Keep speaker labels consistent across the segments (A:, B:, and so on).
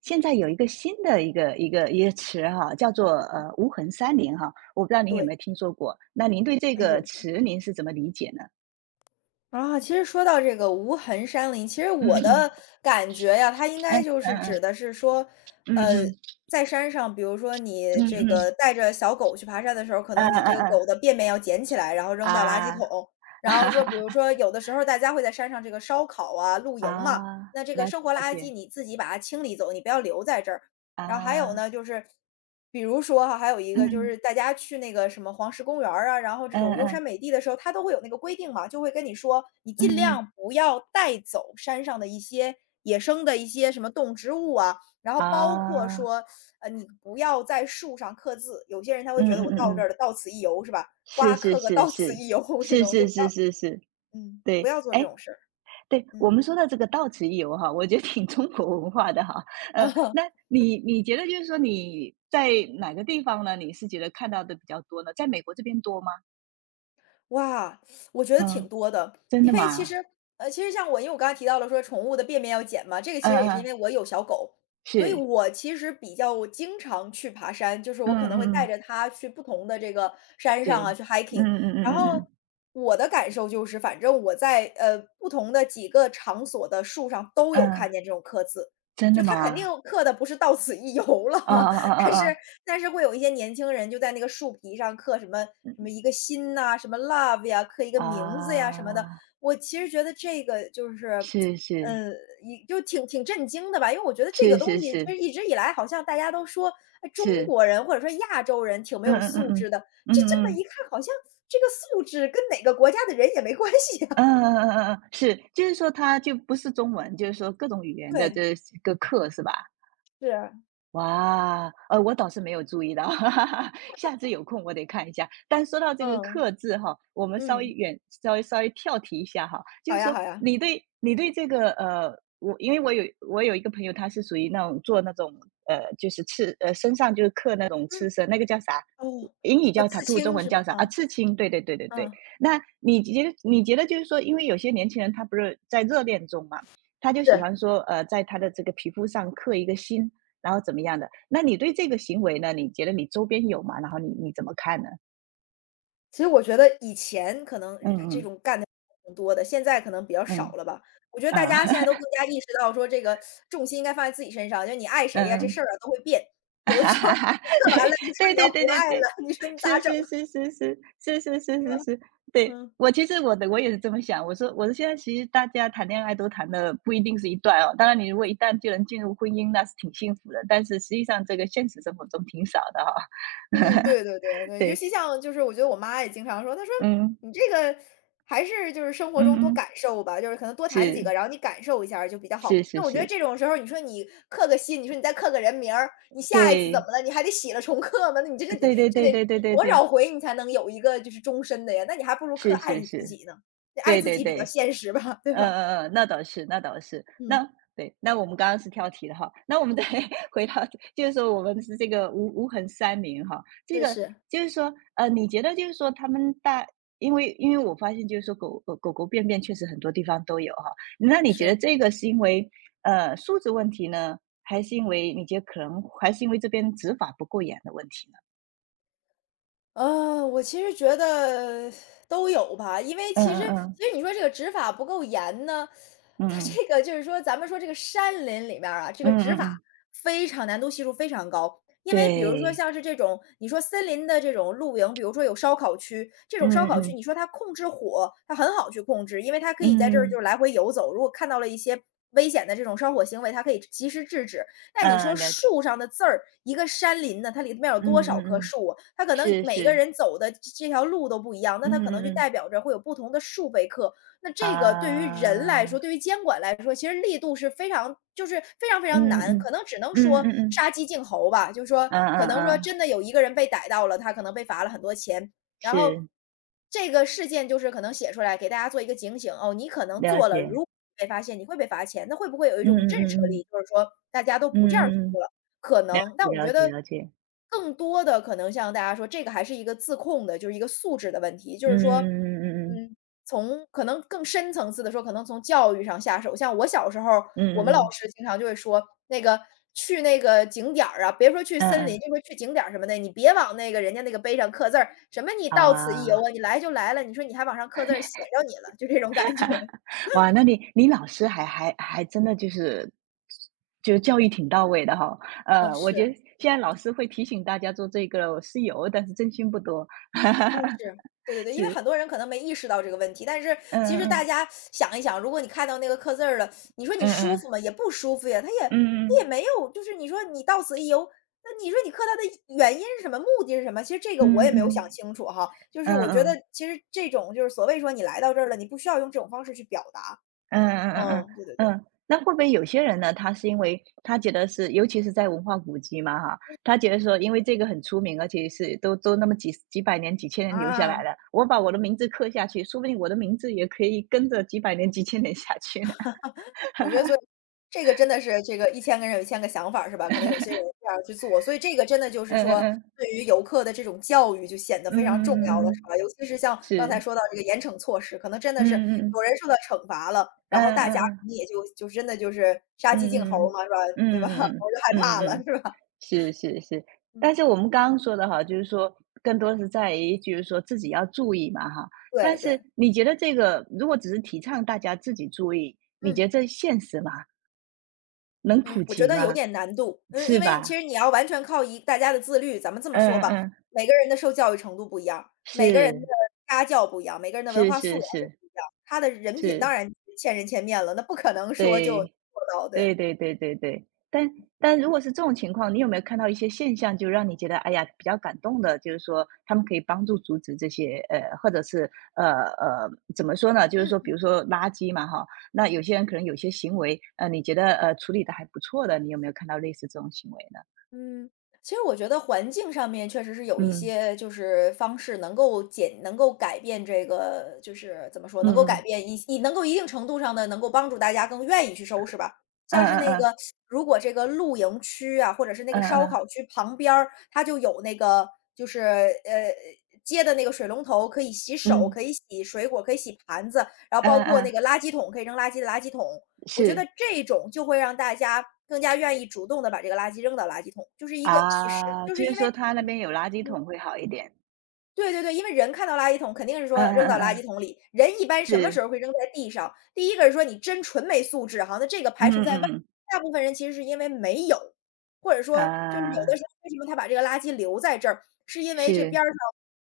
A: 现在有一个新的一个词哈，叫做无痕三林哈，我不知道您有没
B: 对，
A: 有听说过？那您对这
B: 会
A: 个
B: 有的。
A: 词是怎么理解呢？
B: 啊，其实说到这个无痕山林，其实
A: 嗯
B: 我
A: 嗯
B: 的感觉呀，它应该就是
A: 嗯
B: 指的是说，
A: 嗯
B: 呃，
A: 嗯
B: 在山上，比如说你
A: 嗯
B: 这
A: 嗯
B: 个
A: 嗯
B: 带着小狗去爬山的时候，可
A: 嗯
B: 能你这
A: 嗯
B: 个狗的
A: 嗯
B: 便便要捡起来，然后扔到垃圾
A: 啊
B: 桶。然后说，比如
A: 啊
B: 说有的时候大家会在山上这个烧烤啊、露营嘛，
A: 啊，
B: 那这
A: 了
B: 个
A: 解
B: 生活
A: 了
B: 垃
A: 解。
B: 圾你自己把它清理走，你不要留在这儿。然后还有
A: 啊，
B: 呢，就是比如说哈，还有一个就是
A: 嗯
B: 大家去那个什么黄石公园儿啊，然后这
A: 嗯
B: 种优
A: 嗯
B: 山美地的时候，它都会有那个规定嘛，就会跟你说，你
A: 嗯
B: 尽
A: 嗯。
B: 量不要带走山上的一些野生的一些什么动植物啊，然后包括
A: 啊，
B: 说，你不要在树上刻字。有些人他会
A: 嗯
B: 觉得
A: 嗯
B: 我
A: 嗯
B: 到这
A: 嗯，
B: 儿了，到此一游是吧？
A: 是
B: 瓜
A: 是
B: 刻个
A: 是
B: 到此
A: 是
B: 一游 这
A: 是
B: 种就
A: 是
B: 不要，
A: 是是是，
B: 不
A: 对。
B: 要做这
A: 哎，
B: 种事儿，
A: 对，我
B: 嗯。
A: 们说到这个到此一游哈，我觉得挺中国文化的哈。那 你觉得就是说你在哪个地方呢？你是觉得看到的比较多呢？在美国这边多吗？
B: 哇，我觉得挺
A: 嗯，
B: 多的。
A: 真
B: 因
A: 的
B: 为其
A: 吗？
B: 实其实像我，因为我刚才提到了说宠物的便便要捡嘛，这个其
A: 嗯
B: 实也是因
A: 嗯，
B: 为我有小狗，所以
A: 是。
B: 我其实比较经常去爬山，就是
A: 嗯
B: 我可能
A: 嗯
B: 会带
A: 嗯，
B: 着它去不同的这个山上
A: 是。
B: 啊去
A: 嗯
B: hiking。
A: 嗯嗯
B: 然
A: 嗯
B: 后
A: 嗯，
B: 我的感受就是，反正我在不同的几个场所的树上都有
A: 嗯，
B: 看见这种刻字，
A: 真的
B: 就它肯定
A: 吗？
B: 刻的不是到此一游
A: 啊
B: 了，
A: 啊啊
B: 但
A: 啊
B: 是
A: 啊。
B: 但是会有一些年轻人就在那个树皮上刻什么
A: 嗯。
B: 什么一个心呐、什么 love 呀，刻一个名字呀什么的。
A: 啊，
B: 我其实觉得这个就是，
A: 是是
B: 嗯，一就挺挺震惊的吧，因为我觉得这
A: 是
B: 个东
A: 是
B: 西就
A: 是
B: 是一直以来好像大家都说，哎中
A: 是。
B: 国人或者说亚洲人
A: 嗯嗯嗯嗯嗯嗯，真的吗？啊啊啊啊啊啊，是是是是是是，嗯嗯
B: 挺没有素
A: 嗯
B: 质的，
A: 嗯
B: 这这
A: 嗯
B: 么
A: 嗯
B: 一看好像这个素质跟哪个国家的人也没关系
A: 嗯
B: 呀。
A: 嗯嗯嗯嗯，嗯是，就是说它就不是中文，就是说各种语言的
B: 对，
A: 这个课是吧？
B: 是啊
A: 哇，我倒是没有注意到，哈哈哈，下次有空我得看一下。但说到这个
B: 嗯，
A: 克字哈，我们稍微
B: 嗯，
A: 远，稍微跳题一下哈，就
B: 好
A: 是
B: 呀
A: 说
B: 好呀，
A: 你对这个我因为我有一个朋友，他是属于那种呃，就是刺呃身上就是刻那种刺
B: 嗯，
A: 身，那个叫啥？
B: 哦，
A: 英语叫
B: 刺
A: tattoo，中
B: 青
A: 文
B: 是
A: 叫
B: 吧？
A: 啥啊？
B: 啊，
A: 刺青，对对对对对。
B: 嗯，
A: 那你觉得就是说，因为有些年轻人他不是在热恋中嘛，他就喜
B: 是。
A: 欢说，在他的这个皮肤上刻一个心，然后怎么样的。那你对这个行为呢，你觉得你周边有吗？然后你怎么看呢？
B: 其实我觉得以前可能
A: 嗯
B: 这
A: 嗯
B: 种干的挺多的，现在可能比较少
A: 嗯，
B: 了吧。我觉得大
A: 啊。
B: 家现在都更加意识到说这个重心应该放在自己身上，就你爱 谁呀，这
A: 嗯，
B: 事儿啊都会变。有的时候你 克完了，你说
A: 对
B: 你要
A: 对对
B: 不
A: 对对
B: 爱
A: 对，
B: 了，你说你咋
A: 是
B: 整
A: 是
B: 啊
A: 是是是是是是
B: 是吧？
A: 是是，对。
B: 嗯。
A: 我其实我也是这么想，我说现在其实大家谈恋爱都谈的不一定是一段哦，当然你如果一旦就能进入婚姻，那是挺幸福的，但是实际上这个现实生活中挺少的哈、
B: 嗯，对对 对对，尤
A: 对。
B: 其像就是我觉得我妈也经常说，她说：
A: 嗯
B: “你这个还是就是生活
A: 嗯
B: 中多
A: 嗯，
B: 感受吧，就是可能多谈几个，
A: 是
B: 然后你感受一下儿就比较
A: 是
B: 好。”
A: 是
B: 那我觉得
A: 是，
B: 这种时候，你说你刻个心，你说你再刻个人名儿，你下一次怎
A: 对。
B: 么了？你还得洗了重刻吗？那你这这得
A: 对对
B: 这
A: 对
B: 得
A: 对对对
B: 多
A: 对，
B: 少回你才能有一个就是终身的呀？那你还不如刻
A: 是
B: 爱
A: 是
B: 你自
A: 是，
B: 己呢，爱
A: 对
B: 自
A: 对
B: 己比
A: 对，
B: 较现实吧，对
A: 嗯
B: 吧？
A: 嗯嗯，那倒是那倒是，
B: 嗯。
A: 那对，那我们刚刚是跳题了哈，那我们再 回到，就是说我们是这个无痕三明哈，这
B: 是
A: 个
B: 是，
A: 就是说，你觉得就是说他们大，因为我发现就是说狗狗便便确实很多地方都有哈，那你觉得
B: 是。
A: 这个是因为素质问题呢，还是因为你觉得可能还是因为这边执法不够严的问题呢？
B: 我其实觉得都有吧，因为
A: 嗯
B: 其实
A: 嗯嗯
B: 其实你说这个执法不够严呢，
A: 嗯
B: 它
A: 嗯
B: 这个就是说咱们说这个山林里面儿啊，这
A: 嗯
B: 个执
A: 嗯
B: 法
A: 嗯，
B: 非常难度系数非常高。因为比如说
A: 对。
B: 像是这种，你说森林的这种露营，比如说有烧烤区，这种
A: 嗯
B: 烧烤区，
A: 嗯
B: 你说它控制火，它很好去控制，因为它可以在这
A: 嗯，
B: 儿就
A: 嗯，
B: 是来回游走，如果看到了一些危险的这种烧火行为，它可以及时制止。那你
A: 呃，
B: 说
A: 了
B: 树上的字儿，一个山林呢，它里面有
A: 嗯
B: 多少
A: 嗯
B: 棵
A: 嗯，
B: 树啊它可能
A: 是
B: 每个
A: 是，
B: 人走的这条路都不一样，那它
A: 嗯
B: 可能就
A: 嗯嗯，
B: 代表着会有不同的树被刻。那这个对于人来
A: 啊，
B: 说，对于监管来说，其实力度是非常就是非常非常
A: 嗯
B: 难，
A: 嗯
B: 可能只能
A: 嗯
B: 说
A: 嗯嗯，
B: 杀鸡儆猴吧。就是说，
A: 嗯
B: 可
A: 嗯
B: 能说
A: 嗯，
B: 真的有一个人被逮到了，他可能被罚了很多钱，然后
A: 是，
B: 这个事件就是可能写出来给大家做一个警醒，哦，你可能
A: 了
B: 做了，如
A: 解，
B: 果被发现你会被罚钱，那会不会有一
A: 嗯
B: 种
A: 嗯
B: 震慑
A: 嗯嗯
B: 力，就是说大
A: 嗯嗯嗯嗯嗯，是了解，嗯嗯嗯嗯嗯
B: 家都不这样做了？
A: 嗯，
B: 可能，但
A: 了解
B: 我
A: 了
B: 觉
A: 解
B: 得
A: 了解，
B: 更多的可能像大家说，这个还是一个自控的，就是一个素质的问题，就是
A: 嗯嗯
B: 说，
A: 嗯嗯
B: 嗯，从可能更深层次的说，可能从教育上下手。像我小时候
A: 嗯
B: 我
A: 嗯
B: 们老
A: 嗯嗯
B: 师经常就会说，那个去那个景点儿啊，别说去
A: 嗯
B: 森林，
A: 嗯，
B: 就说去景点儿什么的，你别往那个人家那个碑上刻字儿，什么你到此一游
A: 啊。
B: 啊，你来就来了，你说你还往上刻字儿，写着你了，就这种感觉。
A: 哇，那你你老师还真的就是。就教育挺到位的哈，
B: 嗯，
A: 我觉得
B: 是。
A: 现在老师会提醒大家做这个是有，但是真心不多。
B: 嗯，是，对对对，因为很多人可能没意识到这个问题，但是其实大
A: 嗯
B: 家想一想，如果你看到那个刻字儿了，你说你
A: 嗯嗯
B: 舒
A: 嗯。
B: 服吗？也不舒服呀，它也
A: 嗯
B: 没有，就是你说你到此一游，那你说你刻它的原因是什么，目的是什么？其实这个我
A: 嗯嗯
B: 也没有想
A: 嗯
B: 清楚哈，就是
A: 嗯
B: 我
A: 嗯
B: 觉得
A: 嗯
B: 其实这种就是所谓说你来到这儿了，你不需要用这种方式去表达，
A: 嗯嗯嗯
B: 嗯，对对对，
A: 嗯，那会不会有些人呢？他是因为他觉得是，尤其是在文化古迹嘛，哈，他觉得说，因为这个很出名，而且是都那么几百年、几千年留下来
B: 啊，
A: 了，我把我的名字刻下去，说不定我的名字也可以跟着几百年、几千年下去呢。
B: 我觉得所以这个真的是这个一千个人有一千个想法儿是吧？可能有些人这样去做，所以这个真的就是
A: 嗯嗯
B: 说，
A: 嗯
B: 对于游客的这种教育就显得
A: 嗯
B: 非常重
A: 嗯
B: 要
A: 嗯
B: 了，是
A: 嗯，
B: 吧？尤其是像刚才
A: 是，
B: 说到这个严惩措施，可能真的
A: 嗯
B: 是
A: 嗯
B: 有人受到惩罚了，然后
A: 嗯
B: 大家可
A: 嗯
B: 能也就真的就是杀
A: 嗯
B: 鸡儆猴
A: 嗯
B: 嘛，是吧？
A: 嗯
B: 对
A: 嗯
B: 吧？
A: 嗯
B: 我就害
A: 嗯嗯嗯嗯嗯
B: 怕
A: 嗯
B: 了，
A: 嗯。
B: 是吧？
A: 是是是，
B: 嗯，
A: 但是我们刚刚说的哈，就是说更多是在于，就是说自己要注意嘛哈。但
B: 对对，
A: 是你觉得这个如果只是提倡大家自己注意，你觉得
B: 嗯。
A: 这现实吗？能普
B: 嗯，我觉
A: 及
B: 得有
A: 吗？
B: 点难度。嗯，因
A: 是
B: 为其
A: 吧？
B: 实你要完全靠一大家的自律，咱们这么
A: 嗯
B: 说吧，
A: 嗯嗯，
B: 每个人的受教育程度不一样，每个人的
A: 是
B: 家教不一样，每个人的文
A: 是
B: 化
A: 是
B: 素养也
A: 是
B: 不一样，他的人品当
A: 是，
B: 然千人千面了，那不可能说就
A: 对。
B: 做到，对。
A: 对对对对对，但但如果是这种情况，你有没有看到一些现象，就让你觉得，哎呀，比较感动的，就是说他们可以帮助阻止这些，或者是呃，怎么说呢？就是说，比
B: 嗯。
A: 如说垃圾嘛，哈，那有些人可能有些行为，你觉得处理的还不错的，你有没有看到类似这种行为呢？
B: 嗯，其实我觉得环境上面确实是有一
A: 嗯
B: 些就是方式能够减，能够改变这个，就是怎么说，
A: 嗯
B: 能够改
A: 嗯
B: 变能够一定程度上的能够帮助大家更愿意去收拾吧。
A: 嗯
B: 像是
A: 嗯
B: 那
A: 嗯
B: 个，如果这个露营区啊，或者是那个烧
A: 嗯
B: 烤区旁边儿，它就有那个就是呃接的那个水龙头，可以洗手，
A: 嗯
B: 可以洗水果，可以洗盘子，然后包
A: 嗯
B: 括那个
A: 嗯，
B: 垃圾桶可以扔垃圾的垃圾桶，我觉
A: 是
B: 得这种就会让大家更加愿意主动的把这个垃圾扔到垃圾桶，就是一个意识，
A: 啊，
B: 就
A: 就
B: 是
A: 是
B: 因为
A: 说他那
B: 嗯
A: 边有垃圾
B: 嗯。
A: 桶会好一点。
B: 对对对，因为人看到垃圾桶肯定是
A: 嗯
B: 说扔
A: 嗯
B: 到
A: 嗯
B: 垃圾
A: 嗯，
B: 桶里，人一般什么
A: 是，
B: 时候会扔在地上？第一个是说你真纯没素质哈，那这个排
A: 嗯
B: 除
A: 嗯
B: 在外，
A: 嗯嗯
B: 大部分人其实是因为没有，或者说就是有的时
A: 啊。
B: 候为什么他把这个垃圾留在这儿，是因为这
A: 是。
B: 边儿上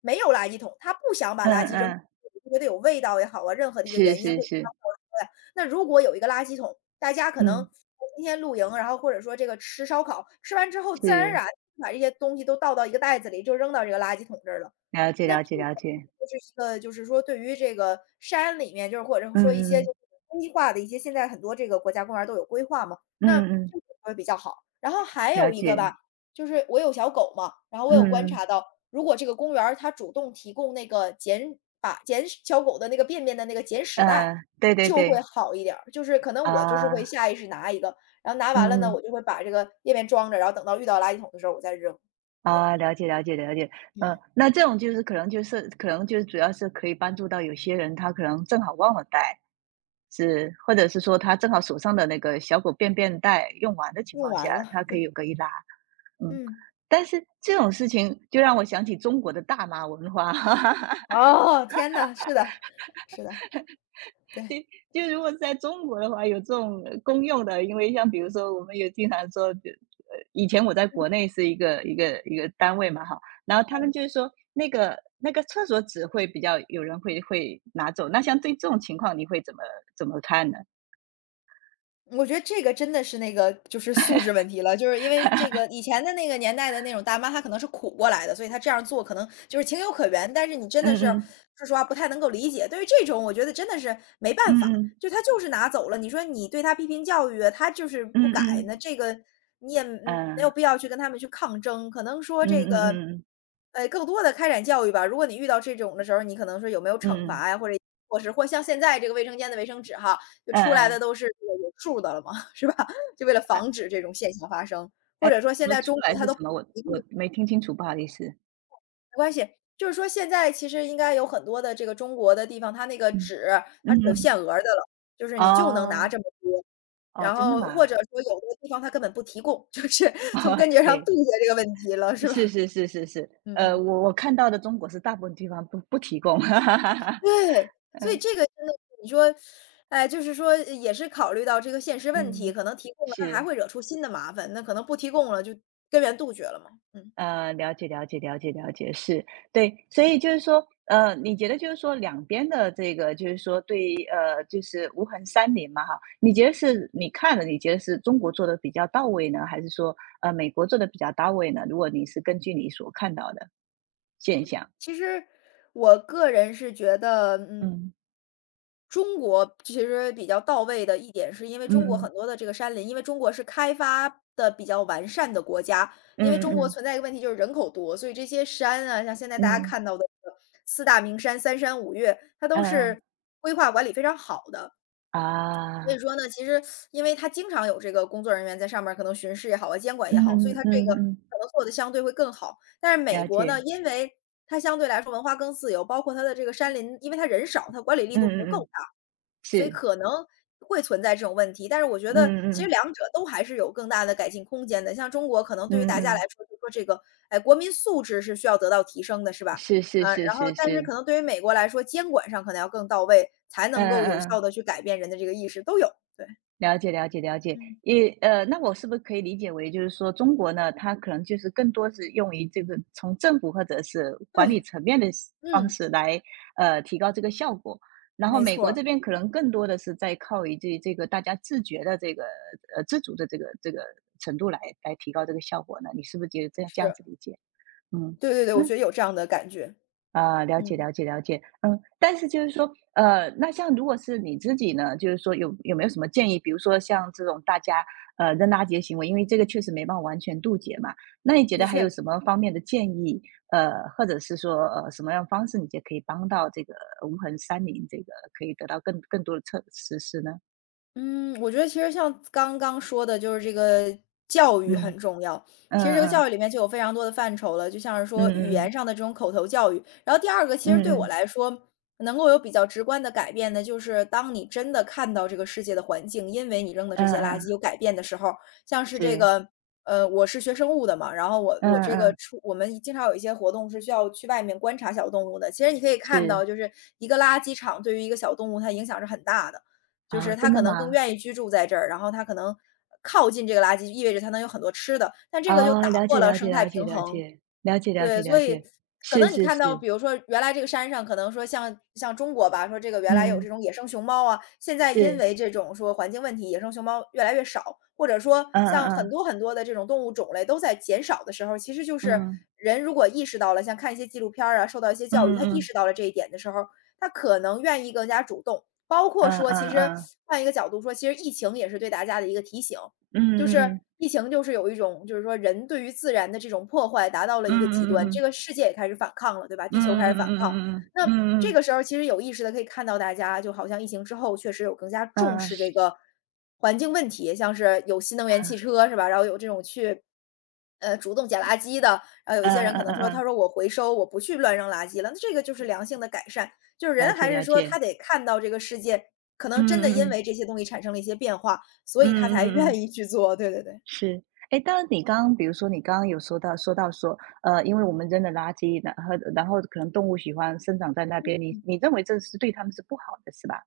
B: 没有垃圾桶，他不想把
A: 嗯
B: 垃圾扔，
A: 嗯。
B: 觉得有味道也好啊，任何的一个
A: 是
B: 原因
A: 是
B: 会影
A: 是。
B: 响到出来。那如果有一个垃圾桶，大家可能
A: 嗯。
B: 今天露营，然后或者说这个吃烧烤，吃完之后自然而
A: 是，
B: 然把这些东西都倒到一个袋子里，就扔到这个垃圾桶这儿了。
A: 了解
B: 那这
A: 了解
B: 个
A: 了解。
B: 就是一个就是说对于这个山里面，就是或者说一
A: 嗯
B: 些
A: 嗯
B: 就是规划的一些，现在很多这个国家公园儿都有规划嘛，
A: 嗯，
B: 那
A: 嗯嗯。
B: 这个会比较好。然后还
A: 了
B: 有一个
A: 解。
B: 吧，就是我有小狗嘛，然后我
A: 嗯
B: 有观察
A: 嗯。
B: 到，如果这个公园儿它主动提供那个捡屎小狗的那个便便的那个捡屎袋，
A: 对对
B: 就会
A: 对，
B: 好一点儿。就是可能我就是会
A: 啊。
B: 下意识拿一个，然后拿
A: 嗯
B: 完了呢，我就
A: 嗯。
B: 会把这个便便装着，然后等到遇到垃圾桶的时候我再扔。对，
A: 啊，了解了解了解，嗯，
B: 嗯，
A: 那这种就是可能就是可能就是主要是可以帮助到有些人，他可能正好忘了带，是，或者是说他正好手上的那个小狗便便袋用完的情
B: 用
A: 况
B: 完
A: 下，
B: 了，
A: 他可
B: 对，
A: 以有个一拉，嗯，
B: 嗯。
A: 但是这种事情就让我想起中国的大妈文化。
B: 哦，天呐，是的，是的，对。
A: 对，就如果在中国的话，有这种公用的，因为像比如说，我们有经常说，就以前我在国内是一个一个单位嘛，哈，然后他们就是说，那个厕所纸会比较有人会会拿走，那像对这种情况，你会怎么看呢？
B: 我觉得这个真的是那个就是素质问题了，就是因为这个以前的那个年代的那种大妈，她可能是苦过来的，所以她这样做可能就是情有可原。但是你真
A: 嗯
B: 的是
A: 嗯
B: 说实话不太能够理解，对于这种我觉得真的是没办
A: 嗯
B: 法，
A: 嗯
B: 就他就是拿走了，你说你对他批评教育，他就是
A: 嗯
B: 不改，那
A: 嗯
B: 这个你也没有
A: 嗯
B: 必要去跟他们去抗争。可能说
A: 嗯
B: 这
A: 嗯嗯嗯
B: 个，
A: 嗯嗯
B: 更多的开展教育吧。如果你遇到这种的时候，你可能说有没有惩罚呀，或者或是或像现在这个卫生间的卫生纸哈。就出来
A: 嗯，
B: 的都是这个有数的了嘛，是吧？就为了防止这种现象发生，
A: 哎，
B: 或者说
A: 怎
B: 现
A: 么
B: 在
A: 出
B: 中
A: 来
B: 国它
A: 是
B: 都
A: 什
B: 不，
A: 么？我没听清楚，不好意思。
B: 没关系，就是说现在其实应该有很多的这个中国的地方，它那个
A: 嗯
B: 纸它
A: 嗯
B: 是有
A: 嗯，
B: 限额的了，就是你就能拿
A: 哦，
B: 这么多。
A: 哦，
B: 然
A: 真的
B: 后
A: 吗？
B: 或者说有的地方它根本不提供，就是从 根结上
A: 对。
B: 杜绝这个问题了，是
A: 是
B: 吧？
A: 是是是是，
B: 嗯嗯。
A: 我看到的中国是大部分地方不提供，
B: 对，所以
A: 嗯
B: 这个真的是你说，哎，就是说也是考虑到这个现实问题，
A: 嗯，
B: 可能提供了它还
A: 是，
B: 会惹出新的麻烦，那可能不提供了就根源杜绝了嘛。嗯，
A: 了解了解了解了解，是，对，所以就是说，你觉得就是说两边的这个就是说对，就是无痕山林嘛哈，你觉得是你看了，你觉得是中国做的比较到位呢，还是说美国做的比较到位呢？如果你是根据你所看到的现象，
B: 其实我个人是觉得，嗯，中国其实比较到位的一点，是因为中国
A: 嗯
B: 很多的这个山林，因为中国是开发的比较完善的国家，
A: 嗯
B: 因为
A: 嗯嗯
B: 中
A: 嗯
B: 国
A: 嗯
B: 存在一个问题就是人口多，所以这些山啊，像现在大家
A: 嗯
B: 看到的这个四大名山、三山五岳，它都
A: 嗯嗯
B: 是规划管理非常好的。所
A: 啊。
B: 以说呢，其实因为它经常有这个工作人员在上面儿可能巡视也好啊，监管也
A: 嗯
B: 好，所以
A: 嗯
B: 它这
A: 嗯
B: 个
A: 嗯，
B: 可能做的相对会更好。但是美
A: 了
B: 国呢，
A: 解，
B: 因为它相对来说文化更自由，包括它的这个山林，因为它人少，它管理力
A: 嗯
B: 度不
A: 嗯
B: 够
A: 嗯，
B: 大，所以
A: 是，
B: 可能会存在这种问题。但是我觉
A: 嗯
B: 得
A: 嗯
B: 其实两
A: 嗯
B: 者都还是有更大的改进空间的。像中国可能对于
A: 嗯
B: 大家来
A: 嗯，
B: 说，就说这个，哎，国民素质是需要得到提升的，是吧？
A: 是是是
B: 然后
A: 是
B: 但是
A: 是，
B: 可能对于美国来说，监管上可能要更到位，才
A: 嗯
B: 能够
A: 嗯
B: 有
A: 嗯嗯
B: 效的去改变人的这个意识，都有，对。
A: 了解了解了解，
B: 嗯，
A: 也那我是不是可以理解为，就是说中国呢，它可能就是更多是用于这个从政府或者是管理
B: 对。
A: 层面的是方
B: 嗯，
A: 式来提高这个效果，然后
B: 没
A: 美
B: 错
A: 国
B: 儿，
A: 这边可能更多的是在靠于这个大家自觉的这个自主的这个程度来来提高这个效果呢？你是不是觉得这样这样
B: 是，
A: 子理解？嗯。
B: 对对对，
A: 那。
B: 我觉得有这样的感觉，
A: 啊，了解
B: 嗯，
A: 了解了解，嗯，但是就是说，那像如果是你自己呢，就是说有没有什么建议？比如说像这种大家扔垃圾的行为，因为这个确实没办法完全杜绝嘛。那你觉得
B: 的
A: 还有
B: 确。
A: 什么方面的建议？或者是说什么样的方式，你觉得可以帮到这个无痕山林这个可以得到更多的测实施呢？
B: 嗯，我觉得其实像刚刚说的，就是这个教育
A: 嗯
B: 很重要。
A: 嗯
B: 其实这个
A: 嗯
B: 教育里面就有非常多的范畴了，就像是
A: 嗯
B: 说语言上
A: 嗯
B: 的这种口头教育。然后第二个，其
A: 嗯
B: 实对我
A: 嗯
B: 来说，能够有比较直观的改变的，就是当你真的看到这个世界的环境，因为你扔的这
A: 嗯嗯
B: 些垃
A: 嗯，
B: 圾有改变的时候，像是这
A: 是
B: 个，我是学生物的嘛，然后我
A: 嗯
B: 我这个
A: 嗯
B: 出我们经常有一些活动是需要去外面观察小动物的。其实你可以看
A: 是
B: 到，就是一个垃圾场对于一个小动物它影响是很大的。就
A: 啊，
B: 是他
A: 真的
B: 可能更
A: 吗？
B: 愿意居住在这儿，然后他可能靠近这个垃圾，意味着他能有很多吃的，但这个就
A: 哦，
B: 打
A: 了
B: 破
A: 解
B: 了
A: 了解
B: 生态
A: 了解
B: 平
A: 了
B: 衡。
A: 解了解了解
B: 对，
A: 了
B: 所以
A: 解，
B: 可
A: 是
B: 能你
A: 是
B: 看到，
A: 是，
B: 比如说原来这个山上可能说像中国吧，说这个原来有
A: 嗯，
B: 这种野生熊猫啊，现在因
A: 是，
B: 为这种说环境问题，野生熊猫越来越少，或者说
A: 嗯
B: 像很
A: 嗯
B: 多很多的这种动物种类都在减少的时候，其实就是
A: 嗯
B: 人如果意识到了，像看一些纪录片儿啊，受到一些教育，
A: 嗯
B: 他意
A: 嗯
B: 识到了这一点的时候，他可能愿意更加主动。包括说，其实
A: 嗯
B: 换一个角度说，其实疫情也是对大家的一个提醒，
A: 嗯
B: 就是
A: 嗯嗯
B: 疫情就是有一种就是说人对于自然的这种破坏达到了
A: 嗯
B: 一个
A: 嗯
B: 极
A: 嗯
B: 端，
A: 嗯
B: 这
A: 嗯
B: 个世界也开始反抗了，对吧？
A: 嗯
B: 地球开
A: 嗯
B: 始反抗。
A: 嗯嗯
B: 那
A: 嗯
B: 这
A: 嗯
B: 个时候其实有意识的可以看到大家就好像疫情之后确实有更加重视这个环境问题，像是有新能源汽车是吧？然后有这种去，主动捡垃圾的，然后有一些
A: 嗯
B: 人可能
A: 嗯
B: 说，他说
A: 嗯，
B: 我回收，我不去乱扔垃圾了，那这个就是良性的改善。就是
A: 了
B: 人
A: 解
B: 还
A: 了
B: 是说他
A: 解，
B: 得看到这个世界可能真的
A: 嗯嗯
B: 因为
A: 嗯
B: 这些东西产生了一些变化。
A: 嗯
B: 所以他才
A: 嗯
B: 愿
A: 嗯，
B: 意去做，对对对。
A: 是，哎当然你刚刚比如说你刚刚有说到说因为我们扔的垃圾，然后可能动物喜欢生长在那边，你
B: 嗯。
A: 你认为这是对它们是不好的是吧？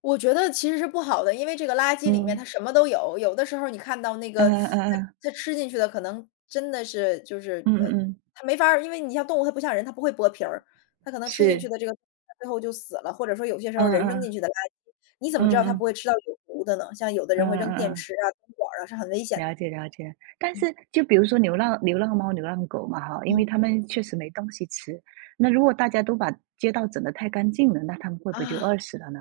B: 我觉得其实是不好的，因为这个垃圾里面
A: 嗯
B: 它什么都有，有的时候你看到那个
A: 嗯嗯
B: 它
A: 嗯，
B: 它吃进去的可能真的是就是
A: 嗯嗯嗯，
B: 它没法儿因为你像动物它不像人，它不会剥皮儿，它可能吃进去
A: 是，
B: 的这个最后就死了，或者说有些时候
A: 嗯
B: 人扔进
A: 嗯
B: 去的垃圾，你怎么知
A: 嗯嗯
B: 道它不会
A: 嗯
B: 吃到有毒的呢？像有的
A: 嗯
B: 人会扔
A: 嗯
B: 电
A: 嗯，
B: 池啊、灯管儿啊，是很危险
A: 了
B: 的。
A: 解了解。但是就比如说流浪猫、流浪狗嘛哈，因为
B: 嗯。
A: 它们确实没东西吃，那如果大家都把街道整得太干净了，那它们会不会就
B: 啊。
A: 饿死了呢？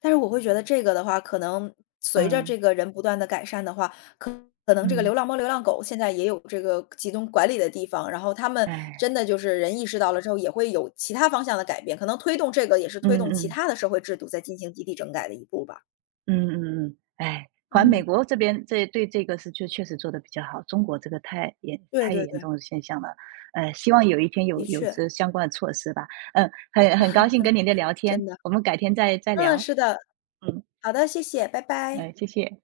B: 但是我会觉得这个的话，可能随着
A: 嗯
B: 这个人不断的改善的话，可可能这个
A: 嗯，
B: 流浪猫、流浪狗现在也有这个集中管理的地方，然后他们
A: 哎，
B: 真的就是人意识到了之后，也会有其他方向的改变，可能推动这个也是推
A: 嗯
B: 动其
A: 嗯。
B: 他的社会制度在进行集体整改的一步吧。
A: 嗯嗯嗯，哎，好像美
B: 嗯，
A: 国这边这对这个是确实做的比较好，中国这个太严
B: 对
A: 太
B: 对
A: 严
B: 对，
A: 重的现象了，希望有一天
B: 的
A: 有
B: 确，
A: 这相关的措施吧。嗯，很高兴跟您的聊天，
B: 真的。
A: 我们改天再
B: 嗯，
A: 聊。
B: 是的，
A: 嗯，
B: 好的，谢谢，拜拜。
A: 谢谢，